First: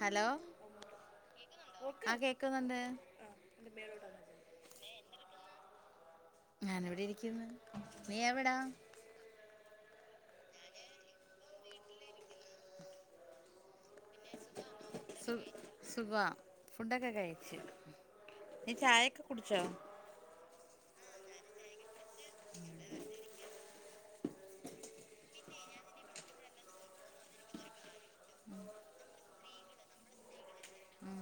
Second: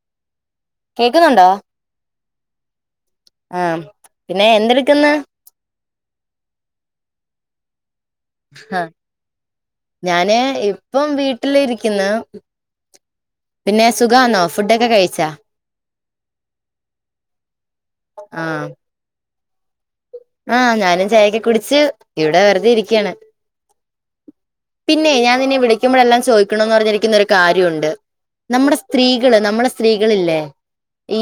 Hello ആ കേ ക്കുന്നുണ്ട് ആ പിന്നെ എന്തെടുക്കുന്ന് ഞാൻ ഇവിടെ ഇരിക്ക്‌ന്ന് നീ എവിടാ ആഹ് ഞാന് ഇപ്പം വീട്ടിലിരിക്ക്‌ന്ന് സു സുഖാ ഫുണ്ടൊക്കെ കഴിച്ച് നീ ചായ കുട്ച്ചോ ആ ഞാനും ചായക്കെ കുടിച്ച് ഇവിടെ വെറുതെ ഇരിക്കാണ് പിന്നെ ഞാൻ നിന്നെ വിളിക്കുമ്പോഴെല്ലാം ചോയിക്കണോന്ന് പറഞ്ഞിരിക്കുന്ന ഒരു കാര്യ ഉണ്ട് നമ്മുടെ സ്ത്രീകൾ നമ്മുടെ സ്ത്രീകളില്ലേ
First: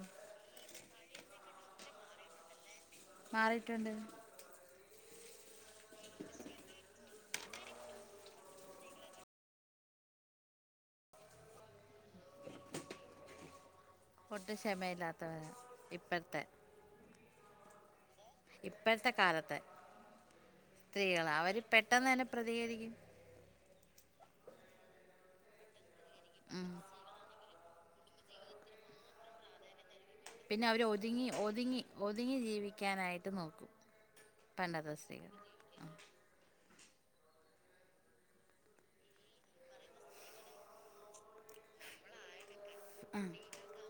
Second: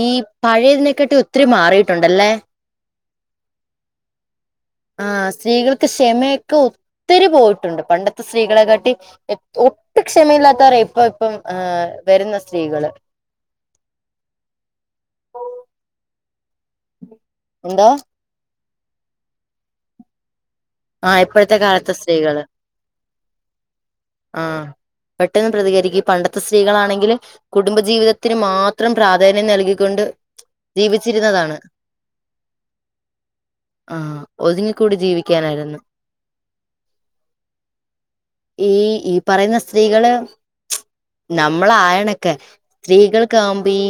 ഈ പഴയതിനെക്കാട്ട് ഒത്തിരി മാറിയിട്ടുണ്ടല്ലേ മാറിട്ടുണ്ട് ആ സ്ത്രീകൾക്ക് ക്ഷമെക്കെ ഒത്തിരി പോയിട്ടുണ്ട് പണ്ടത്തെ സ്ത്രീകളെ കാട്ടി ഒട്ടും ക്ഷമയില്ലാത്തവരാ ഇപ്പ ഇപ്പം ഏ വരുന്ന സ്ത്രീകൾ ഒട്ടും ക്ഷമയില്ലാത്തവരാ ഇപ്പത്തെ എന്തോ ഇപ്പഴത്തെ കാലത്ത് ആ ഇപ്പഴത്തെ കാലത്തെ സ്ത്രീകൾ ആ പെട്ടെന്ന് പ്രതികരിക്കും പണ്ടത്തെ ഉം സ്ത്രീകളാണെങ്കിൽ കുടുംബ ജീവിതത്തിന് മാത്രം പ്രാധാന്യം നൽകിക്കൊണ്ട് പിന്നെ അവര് ഒതുങ്ങി ജീവിച്ചിരുന്നതാണ് ഒതുങ്ങി ഒതുങ്ങി ജീവിക്കാനായിട്ട് നോക്കും ആഹ് പണ്ടത്തെ ഒതുങ്ങിക്കൂടി സ്ത്രീകൾ ജീവിക്കാനായിരുന്നു ഈ ഈ പറയുന്ന സ്ത്രീകള് നമ്മളായണേക്കെ സ്ത്രീകൾക്ക് ആവുമ്പോ ഈ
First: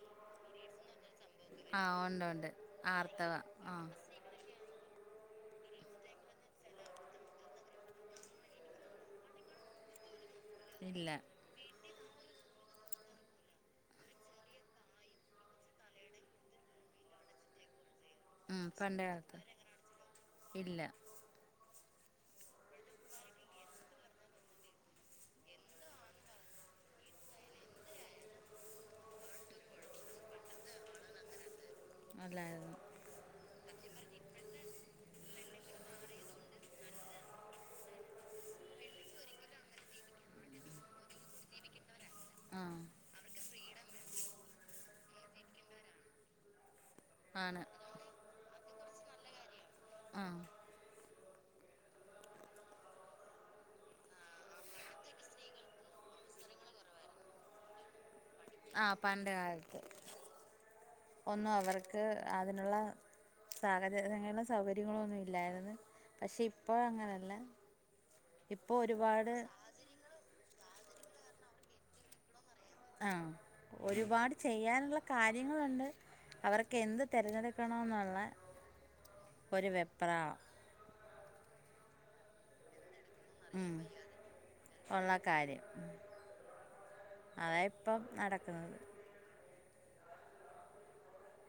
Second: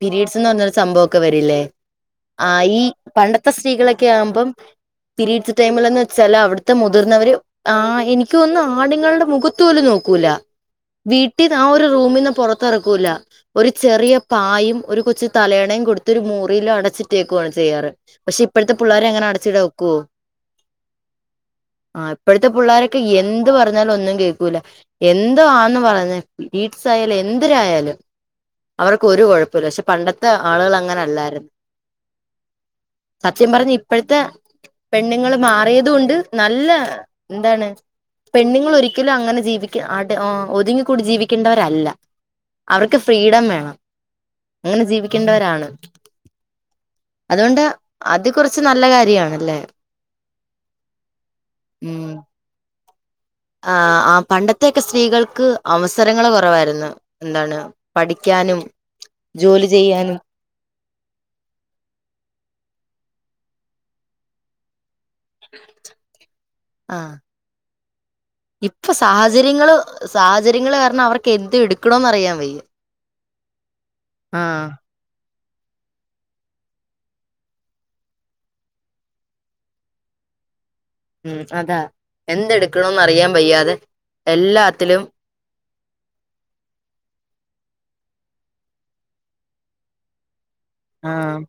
പീരിഡ്സ് ന്ന് പറഞ്ഞൊരു സംഭവം ക്കെ വരില്ലേ ആ ഉണ്ട് ഉണ്ട് ആ ഈ ആർത്തവ പണ്ടത്തെ ആ സ്ത്രീകളൊക്കെ ആവുമ്പം പീരിഡ്സ് ടൈമിലെന്ന് വെച്ചാല് അവിട്ത്തെ മുതിർന്നവര് ആ എനിക്കൊന്നും ആണുങ്ങളുടെ മുഖത്ത് പോലും നോക്കൂല ഇല്ല വീട്ടിന്ന് ആ ഒരു റൂമിന്ന് പൊറത്ത് എറക്കൂല ഒരു ചെറിയ പായും ഒരു കൊച്ചു തലയെണയും കൊടുത്ത് ഒരു മുറിയിൽ അടച്ചിട്ടേക്കുവയാണ് ചെയ്യാറ് പക്ഷെ ഉം ഇപ്പഴത്തെ പണ്ടേ പുള്ളേരെ അങ്ങനെ കാലത്ത് അടച്ചിടാൻ ഒക്കോ ഇല്ല ആ ഇപ്പഴ്‌ത്തെ പുള്ളോരൊക്കെ എന്ത് പറഞ്ഞാലും ഒന്നും കേക്കൂല എന്തോ ആന്ന് പറഞ്ഞ് പിരിഡ്‌സ് ആയാലും എന്തിരായാലും അവർക്ക് ഒരു കൊഴപ്പം ഇല്ല പക്ഷെ പണ്ടത്തെ ആളുകൾ അങ്ങനെ അല്ലായിര് അല്ലായിരുന്നു ഇപ്പഴ്ത്തെ പെണ്ണുങ്ങൾ മാറിയത് കൊണ്ട് നല്ല എന്താണ് പെണ്ണുങ്ങൾ ഒരിക്കലും അങ്ങനെ ജീവിക്ക ആട്ട് ആ ഒതുങ്ങിക്കൂടി ജീവിക്കേണ്ടവരല്ല ആ അവർക്ക് ഫ്രീഡം വേണം അങ്ങനെ ജീവിക്കേണ്ടവരാണ് അത് കൊണ്ട് ആണ് അത് കൊറച്ച് നല്ല കാര്യണ് അല്ലേ ആ ഉം ആഹ് ആ പണ്ടത്തെ ഒക്കെ സ്ത്രീകൾക്ക് അവസരങ്ങൾ കൊറവായിരുന്നു എന്താണ് പഠി ആ പണ്ട് കാലത്ത് ഒന്നും അവർക്ക് അതിനുള്ള സാഹചര്യങ്ങളും സൗകര്യങ്ങളൊന്നും ഇ ഇല്ലായിര്ന്ന് പക്ഷെ ഇപ്പോ ആ അങ്ങനെ അല്ല ഇപ്പൊ സാഹചര്യങ്ങള് സാഹചര് ര്യങ്ങൾ കാരണം അവർക്ക് എന്ത് എടുക്കണോന്ന് അറിയാൻ വയ്യ. ആ ഒരുപാട് ആഹ് ചെയ്യാനുള്ള കാര് ര്യങ്ങളുണ്ട് അവർക്ക് എന്ത് തിരഞ്ഞെടുക്കണം എന്നുള്ള ഒരു വെപ്രാളം ഉം അതാ എന്തെടുക്കണം ഉം ഉള്ള കാര്യം അതാ ഇപ്പം നടക് ആഹ്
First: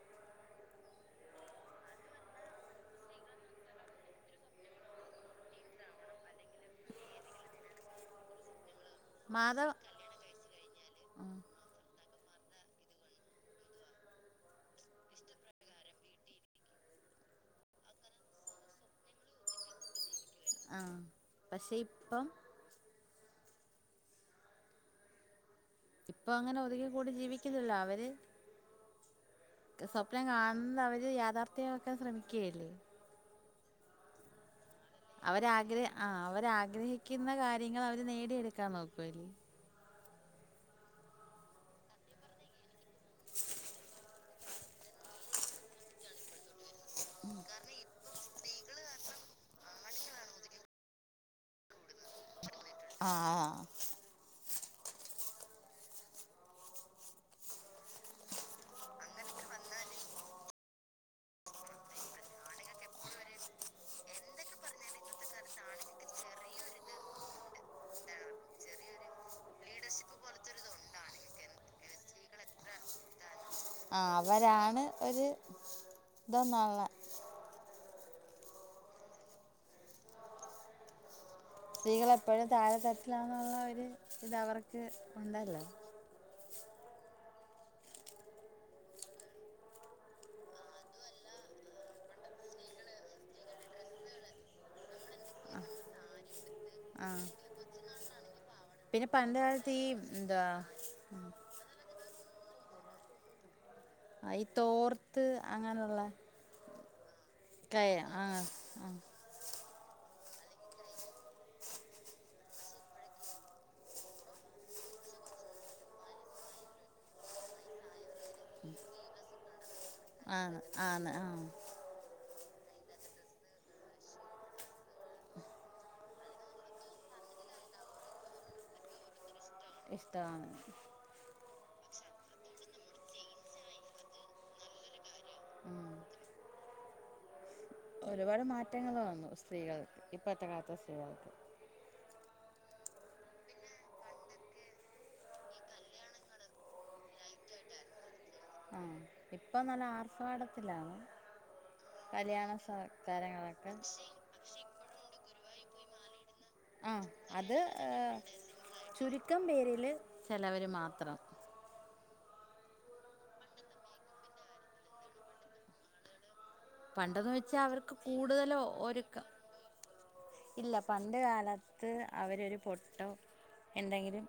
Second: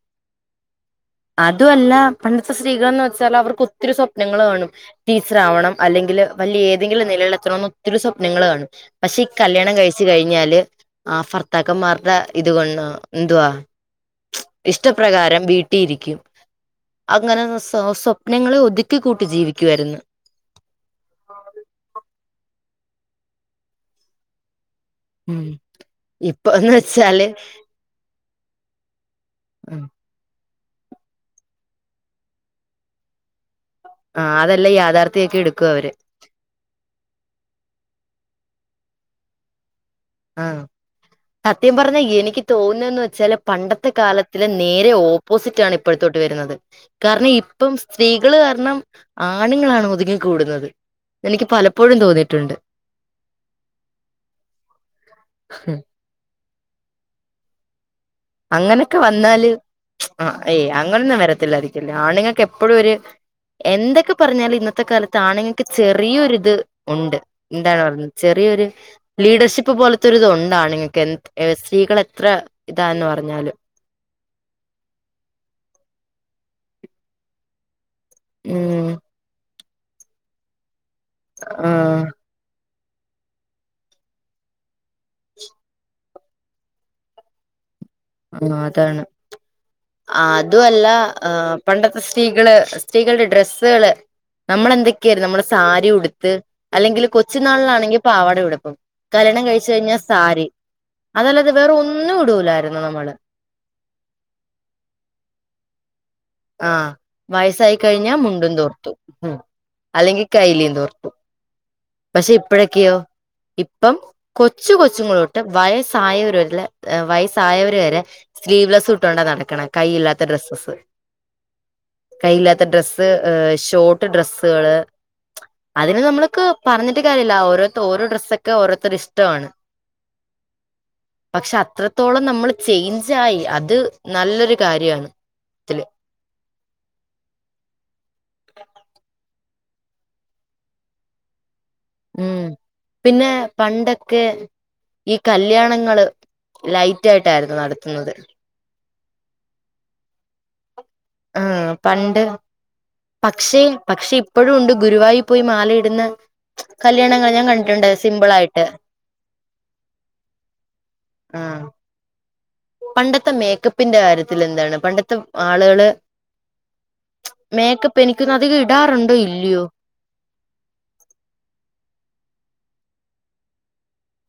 അതുവല്ല പണ്ടത്തെ സ്ത്രീകൾന്ന് വെച്ചാൽ അവർക്ക് ഒത്തിരി സ്വപ്നങ്ങള് കാണും ടീച്ചർ ആവണം അല്ലെങ്കില് വലിയ ഏതെങ്കിലും നിലയിൽ എത്തണം ഒത്തിരി സ്വപ്നങ്ങള് കാണും പക്ഷെ ഈ മാധവ കല്യാണം കഴിച്ചു കഴിഞ്ഞാല് ആ ഭർത്താക്കന്മാരുടെ ഇതുകൊണ്ട് എന്തുവാ ഇഷ്ടപ്രകാരം വീട്ടിയിരിക്കും അങ്ങനെ സ് സ്വപ്നങ്ങളെ ഒതുക്കി കൂട്ടി ജീവിക്കുവായിരുന്നു ആഹ് പക്ഷേ ഇപ്പം ഉം ഇപ്പൊ അങ്ങനെ ഒതുങ്ങി കൂടി ജീവിക്കുന്നില്ലാ അവര് സ്വപ്നം കാ ഇന്ന് അവര് യാഥാർത്ഥ്യമാക്കാൻ ശ്രമിക്കയല്ലേ? ആ അതെ അവരാഗ്രഹ ആ അവരാഗ്രഹി ക്കുന്ന കാര്യങ്ങള് അവര് നേടിയെടുക്കാൻ നോക്കുവല്ലേ. ആഹ് സത്യം പറഞ്ഞാ എനിക്ക് തോന്നുന്ന് വെച്ചാല് പണ്ടത്തെ കാലത്തിലെ നേരെ ഓപ്പോസിറ്റാണ് ഇപ്പഴത്തോട്ട് വരുന്നത്. കാരണം ഇപ്പം സ്ത്രീകള് ക കാരണം ആണുങ്ങളാണ് ഒതുങ്ങി കൂടുന്നത്, എനിക്ക് പലപ്പോഴും തോന്നിയിട്ടുണ്ട്. ആ ആ ഹും അങ്ങനൊക്കെ വന്നാല് ആ ഏയ് അങ്ങനൊന്നും വരത്തില്ലായിരിക്കുല്ലേ? ആണുങ്ങൾക്ക് എപ്പഴും ഒര് എന്തൊക്കെ പറഞ്ഞാല് ഇന്നത്തെ കാലത്ത് ആണുങ്ങൾക്ക് ചെറിയൊരിത് ഉണ്ട്, എന്താണ് പറഞ്ഞ് ചെറിയൊര് ലീഡർഷിപ്പ് പോലത്തെരുതുണ്ട് ആണുങ്ങൾക്ക് എ സ്ത്രീകൾ എത്ര ഇ എന്താന്ന് പറഞ്ഞാലും ആ അവരാണ് ഒരു ഇതൊന്നൊള്ള ഉം ആ സ്ത്രീകൾ എപ്പോഴും താഴെ ത തട്ടിലാന്നുള്ള ഒരു ഇത് അവർക്ക് ഉണ്ടല്ലോ ആ അതാണ്, അതു അല്ല ആ പണ്ടത്തെ സ്ത്രീകള് സ്ത്രീകളുടെ ഡ്രെസ്സുകള് നമ്മൾ എന്തൊക്കെയായിരുന്നു നമ്മടെ സാരി ഉടുത്ത് അല്ലെങ്കില് ആ കൊച്ചു നാളിലാണെങ്കി പാവാടയും ഉടുപ് പ്പ് പിന്നെ പണ്ട് കല്യാണം കഴിച്ച് കാലത്ത് ഈ കഴിഞ്ഞാ സാരി എന്താ അതല്ലാതെ വേറെ ഒന്ന് ഒന്നും ഇടൂല്ലാ നമ്മള് അ ഈ തോർത്ത് അങ്ങനുള്ളെ ആ വയസ്സായി കഴിഞ്ഞാ മുണ്ടും, ആ തോർത്തു ഉം അല്ലെങ്കിൽ കൈലിം തോർത്തും പക്ഷെ ഇപ്പഴെക്കെയോ ഇപ്പം കൊച്ച് കൊച്ച്ങ്ങളൊട്ട് വയസ്സായവര് വരില്ല വയസ്സായവർ വരെ സ്ലീവ്ലെസ്സ് ഇട്ടോണ്ട നടക്കണേ കൈയില്ലാത്ത ആണ് ഡ്രസ്സ്സസ് ആണ് ആ കയ്യില്ലാത്ത ഡ്രസ്സ്, ഷോട്ട് ഡ്രസ്സ്കള് അതിനെ നമ്മൾക്ക് പറഞ്ഞട്ട് കാര്യാല്ല ഓരോരുത്ത ഓരോ ഡ്രസ്സക്കെ ഓരോരുത്തരുടെ ഇഷ്ടമാണ് ക്ക് ഇഷ്ടാണ് ത്രൊളം നമ്മള് ജീൻസായി അത് നല്ലൊരു കാര്യമാണ് തിള് ഒരുവാട് മാറ്റങ്ങള്‌ വന്ന് കള് ഇപ്പത്തെ നത്തെ സ്ത്രീകൾക്ക് ഉംഹ് പിന്നെ പണ്ടെക്കെ ഈ കല്യാണങ്ങള് ലൈറ്റാട്ടാരുന്നു നടത്തുന്നത് ആഹ് ഇപ്പ നല്ല ആർഭാടത്തിലാണ് ആഹ്ആ പണ്ട് കല്യാണ പക്ഷേ സൽക്കാരങ്ങളൊക്കെ പക്ഷെ ഇപ്പോഴു ഒണ്ട് ഗുരുവായൂ പോയി മാലയിടുന്ന ആ കല്യാണങ്ങൾ ഞാൻ അത് ഏ കണ്ടിട്ടുണ്ട് സിമ്പിൾ ആയിട്ട് ചുരുക്കം പേരില് ചിലവര് മാത്രം ആ പണ്ടത്തെ മേക്കപ്പിന്റെ കാര്യത്തിൽ എന്താണ് പണ്ടത്തെ ആളുകള് പണ്ടെന്ന് വെച്ചാ അവർക്ക് മേക്കപ്പ് എനിക്കൊന്ന് കൂടുതല് അധികം ഇടാറുണ്ട് ഒരുക്കം ഇല്ലയോ അവരരു പൊട്ടോ എന്തെങ്കിലും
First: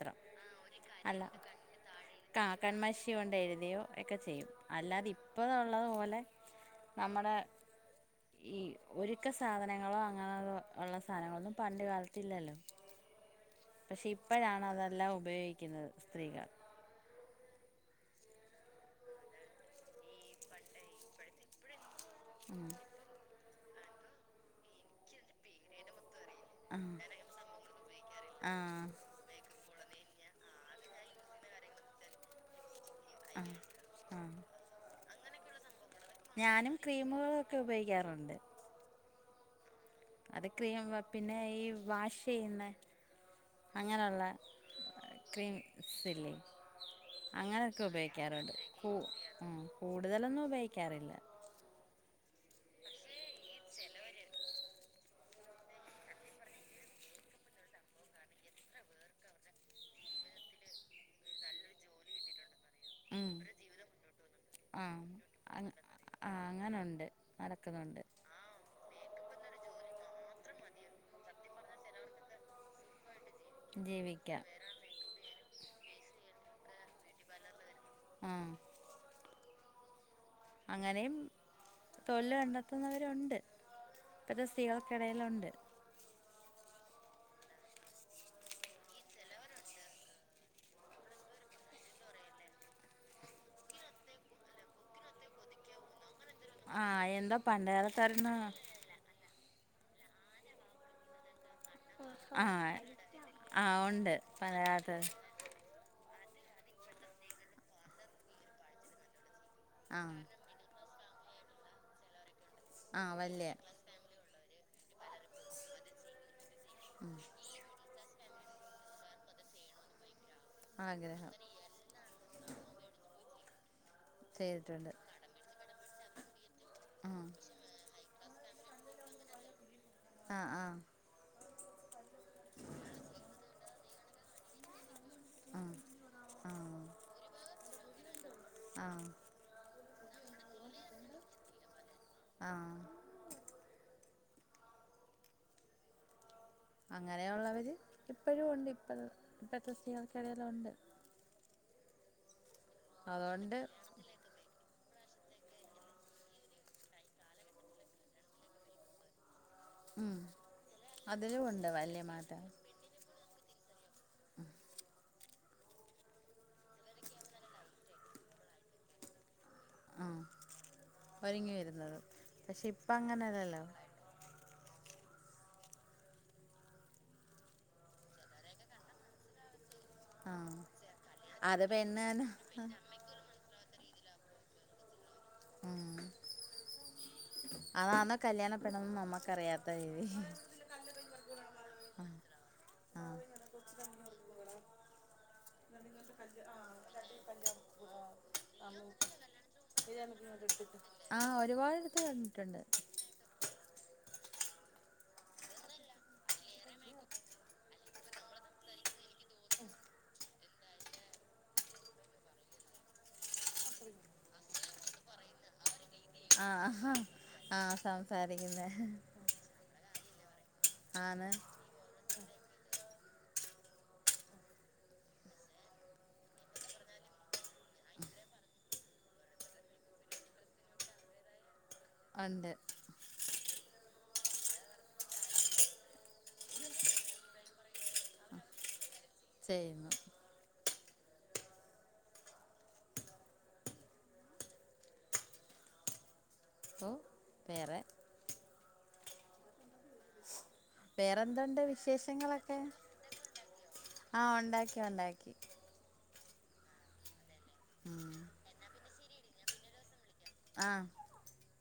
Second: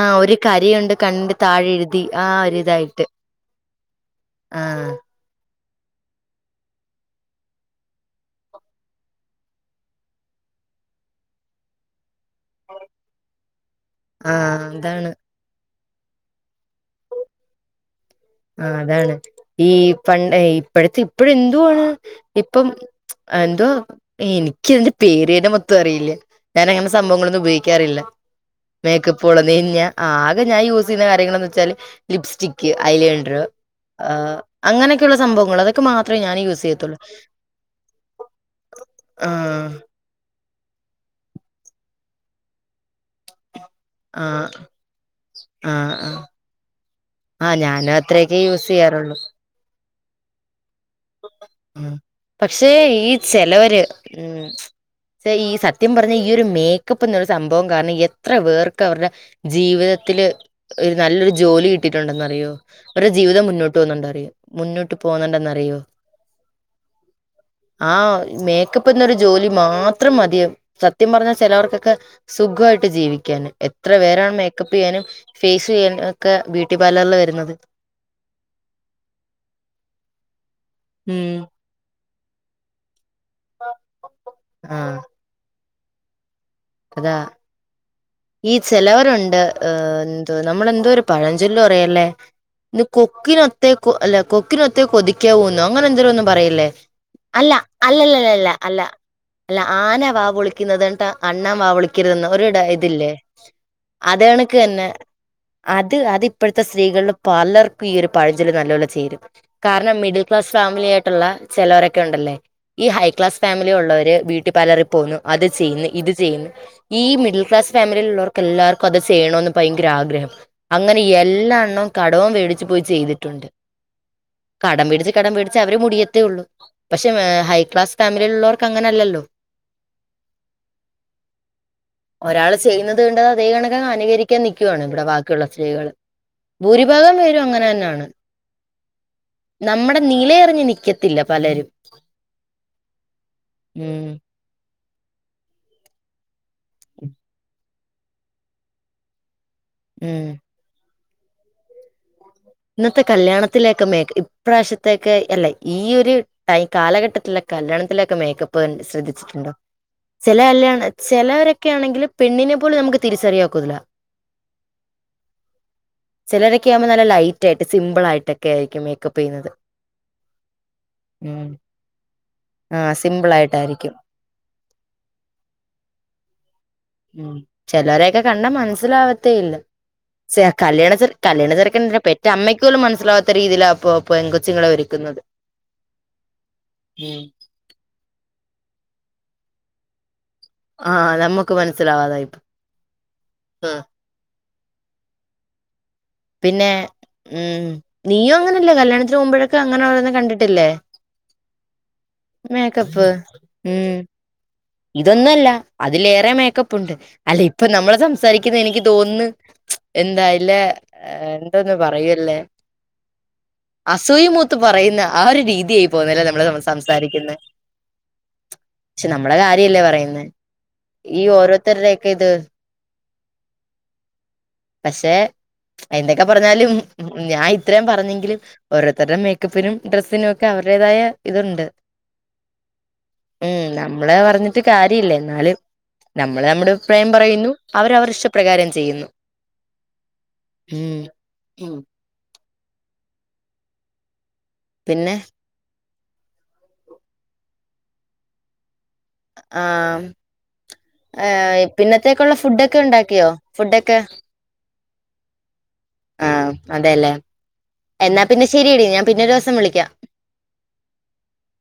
ആ ഒരു കരയുണ്ട് കണ്ണിന്റെ താഴെ എഴുതി ആ ഒരിതായി ആഹ് ഹലോ ഓലേ സാധനങ്ങളോ അങ്ങനെ ഉള്ള സാധനങ്ങളൊ ഒന്നും പണ്ട് കാലത്ത്ല്ലല്ലോ പക്ഷേ ഇപ്പോഴാണ് ആഹ് അതെല്ലാ അതാണ് ഉപയോഗിക്കുന്നത് സ്ത്രീകള് ആ അതാണ് ഈ പണ്ട് ഇപ്പഴ്ത്തെ ഇപ്പഴ് എന്തുവാണ് ഇപ്പം ഉം എഹ് എന്തോ എനിക്ക് അതിന്റ പേരേ മൊത്ത അറിയില്ലേ ഞാാന അങ്ങനെ ആഹ് സംഭവങ്ങളൊന്നു ഉപയോഗിക്കാറില്ല ആഹ് മേക്കപ്പള്ള നെയഞ്ഞ് ആ ആകെ ഞാൻ യൂസ് ചെയ്യുന്ന കാര്യങ്ങളന്ന് വെച്ചാല് ലിപ്സ്റ്റിക്ക് അ അ ആഹ് അങ്ങനെ ഒക്കെ ഉള്ള സ്ഥല സംഭവങ്ങള് അത് ഞാനും ക്രീമുകളൊക്കെ ഉപയോഗിക്കാറ്ണ്ട് ആഹ്ആ അത് ക്രീവാ പിന്നെ ഈ വാഷ് ചെയ്യുന്ന അങ്ങനെയുള്ള ആഹ് ആഹ് ആഹ് ക്രീംസിലെ ആഹ് അങ്ങനെക്കെ ഞാനും അത്രയൊക്കെ ഉപയോഗിക്കാറ്ണ്ട് യൂസ് പൂ ചെയ്യാറുള്ളൂ ഉ കൂടുതലന്നും ഉപയോഗ ക്കറിയില്ല പക്ഷേ ഈ ചെലവര് ഉം ഈ സത്യം പറഞ്ഞ ഈ ഒരു മേക്കപ്പ് എന്നൊരു സംഭവം കാരണം എത്ര പേർക്ക് അവരുടെ ജീവിതത്തില് ഒരു നല്ലൊരു ജോലി കിട്ടിട്ടുണ്ടെന്നറിയോ അവരുടെ ഉം ജീവിതം മുന്നോട്ട് പോകുന്നുണ്ടോ അറിയോ മുന്നോട്ട് പോകുന്നുണ്ടന്ന് അറിയോ ആഹ് അങ്ങനുണ്ട് നടക്കുന്നുണ്ട് ഇപ്പോന്നൊരു ജോലി മാത്രം മതിം സത്യം പറഞ്ഞാൽ ചിലവർക്കൊക്കെ സുഖായിട്ട് ജീവി ക്കാന് എത്ര പേരാണ് ജീവിക്കാം മേക്കപ്പ് ചെയ്യാനും ഫേസ് ചെയ്യാ ഒക്കെ ബ്യൂട്ടി പാർലറിൽ വരുന്നത് ആഹ് അങ്ങനെം ഉം തൊഴില് കണ്ടെത്തുന്നവ രുണ്ട് ഇപ്പത്തെ ആഹ് സ്ത്രീകൾക്കെടയിലുണ്ട് അതാ ഈ ചെലവരുണ്ട് ഏ എന്തുവാ നമ്മള് എന്തോ ഒരു പഴഞ്ചൊല്ലു പറയല്ലേ ഇത് കൊക്കിനൊത്തേ കൊ അല്ല കൊക്കിനൊത്തെ കൊതിക്കാവുന്നു അങ്ങനെ എന്തേലു ഒരണ്ണ പറയല്ലേ ആ എന്താ അല്ല പണ്ടുകാലത്തായിരുന്നു അല്ലല്ലല്ലല്ല അല്ല അല്ല ആന വാ പൊളിക്കുന്നത് കണ്ടാ അണ്ണാൻ വാപൊളിക്കെരുതെന്ന് ആ ഒരു ഡയ ഇതില്ലേ ആ ഉണ്ട് അത് കണക്ക് തന്നെ പണ്ടുകാലത്ത് അത് അതിപ്പ ഇപ്പഴ്ത്തെ സ്ത്രീകളിൽ പലർക്കും ഈ ഒരു പഴഞ്ചൊല് നല്ലപോലെ ചേരും കാരണം ആ മിഡിൽ ക്ലാസ് ഫാമിലിയായി ട്ടുള്ള ചിലവരൊക്കെ ഉണ്ടല്ലേ ഈ ആ ഹൈ ക്ലാസ് വലിയ ഫാമിലി ഒള്ളവര് വീട്ട് പാലറിൽ പോന്നു അത് ചെയ്യുന്നു ഇത് ചെയ്യുന്ന് ഈ മിഡിൽ ക്ലാസ് ഫാമിലീൽ ഉള്ളവർ എല്ലാവർക്കും അത് ചെയ്യണോന്ന് ഭയങ്കര ആഗ്രഹം അങ്ങനെ ആഗ്രഹം എല്ലാ എണ്ണാം കടവും വേടിച്ചു പോയി ചെയ്തിട്ടുണ്ട്. കടം ചെയ്തിട്ടുണ്ട് പിടിച്ച് കടം പിടിച്ച അവര് മുടിയത്തേ ഒള്ളൂ. പക്ഷെ വേ ഹൈക്ലാസ് ഫാമി ഇള്ളോർക്ക് അങ്ങനെല്ലല്ലോ ആ ആ ഒരാള് ചെയ്യുന്നത് കണ്ട് അതേ കണക്ക് അങ്ങ് അനുകരിക്കാൻ നിക്കുവാണ് ഇവിടെ ബാക്കിയുള്ള ആഹ് സ്ത്രീകള് ഭൂരിഭാഗം പേരും അങ്ങനെ തന്നെയാണ് ആ നമ്മുടെ നിലയറിഞ്ഞ് നിക്കത്തില്ല പലരും ആഹ് ഉം അങ്ങനെയൊള്ളവര് ഇപ്പഴും ഉണ്ട് ഇപ്പ ഉം [unintelligible] [unintelligible] ലൊണ്ട് ഇന്നത്തെ അതുകൊണ്ട് കല്യാണത്തിലേക്കെ മേക്ക് ഇപ്രാശ്യ ത്തേക്ക് അല്ലേ ഈ ഒരു ടൈ കാലഘട്ടത്തില കല്യാണത്തിലൊക്കെ മേക്കപ്പ് ശ്രദ്ധിച്ചിട്ടുണ്ടോ ഉം ചില കല്ലാ അതിലും ചെലവരൊക്കെ ഉണ്ട് വലിയ ആണെങ്കിൽ മാറ്റം പെണ്ണിനെ പോലും നമുക്ക് തിരിച്ചറിയൻ ഒ കുതല ചിലരൊക്കെ ആവുമ്പോ നല്ല ലൈ റ്റായിട്ട് സിമ്പിൾ ആയിട്ടൊക്കെ ആരിക്കും മേക്കപ്പ് ചെയ്യുന്നത് ആ ഉം ഒരുങ്ങി വരുന്നതും പക്ഷെ ഇപ്പം ആഹ് അങ്ങനെല്ലല്ലോ സിമ്പിളായിട്ടായിരിക്കും ഉം ചെലരെയൊക്കെ കണ്ടാ മനസ്സിലാവത്തേ ഇല്ല ചെ ആഹ് കല്യാണ ചെർ കല്യാണ അത് ചെർക്കൻ പെണ്ണ് പെ തന്നെ അമ്മയ്ക്ക് പോലും മനസ്സിലാവാത്ത രീതിയിലാ ഇപ്പോ പെൺ കൊച്ചിങ്ങളെ ഒരുക്കുന്നത് ഉം ഉം അതാന്ന കല്യാണപ്പെണ്ണെന്നു നമ്മക്ക് റിയാതായിപോയി ആഹ് നമ്മുക്ക് മനസ്സിലാവാതായി പ് ആഹ് അ ഹ് പിന്നെ ഉം നീയും അങ്ങനല്ലെ കല്യാണത്തിനു പോഉമ്പോഴക്കെ അങ്ങനേ ന്നെ കണ്ടിട്ടില്ലേ ആഹ് ഒരുപാടടുത്ത് കണ്ടിട്ടുണ്ട് മേക്കപ്പ് ഉം ഇതൊന്നൊല്ല അതിലേറെ മേക്കപ്പ് ഉണ്ട് അല്ല ഇപ്പ നമ്മളെ സംസാരിക്കുന്ന എനിക്ക് തോന്നുന്നു എന്തായില്ലേ ഏന്തൊന്നു പറയൂല്ലേ അസൂയ മൂത്ത് പറയുന്ന ആ ഒരു രീതിയായി പോന്നേരെ നമ്മള് മ്മ ആഹ് സംസാരിക്കുന്നേ ആഹ് സംസാരിക്കുന്നെ ക്ഷെ നമ്മള് കാര്യല്ലേ പറയുന്നെ ഈ ആണ് ഓരോര്ത്തരെക്കിത് പഷെ എന്തൊക്കെ പറഞ്ഞാലും ഞാൻ ഇത്രയും പറഞ്ഞെങ്കിലും ഓരോരുത്തരുടെ മേക്കപ്പിനും ഡ്രെസ്സിനും ഒക്കെ അവരുടേതായ ഇതുണ്ട് ഒണ്ട് നമ്മളെ പറഞ്ഞിട്ട് കാര്യല്ല ന്നാലും നമ്മള് നമ്മുടെപ്രായം പറയുന്നു അവര് അവരുടെ ഇഷ്ടപ്രകാരം ചെയ്യുന്നു ചെയ്യുന്നു ഉം ഉം പിന്നെ ഓ വേറെ ആഹ് വേറെന്ദുണ്ട് ഏഹ് പിന്നത്തേക്കുള്ള വിശേഷങ്ങളൊക്കെ ഫുഡൊക്കെ ഉണ്ടാക്കിയോ ഫുഡൊക്കെ ആഹ ഒണ്ടാക്കിഒണ്ടാക്കി ആഹ അതെലേ എന്നാ പിന്നെ ശരിയടി ഞാൻ പിന്നെ ഒരോസം വിളിക്കാം ആ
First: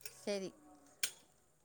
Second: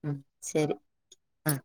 ഉം ശരി ആ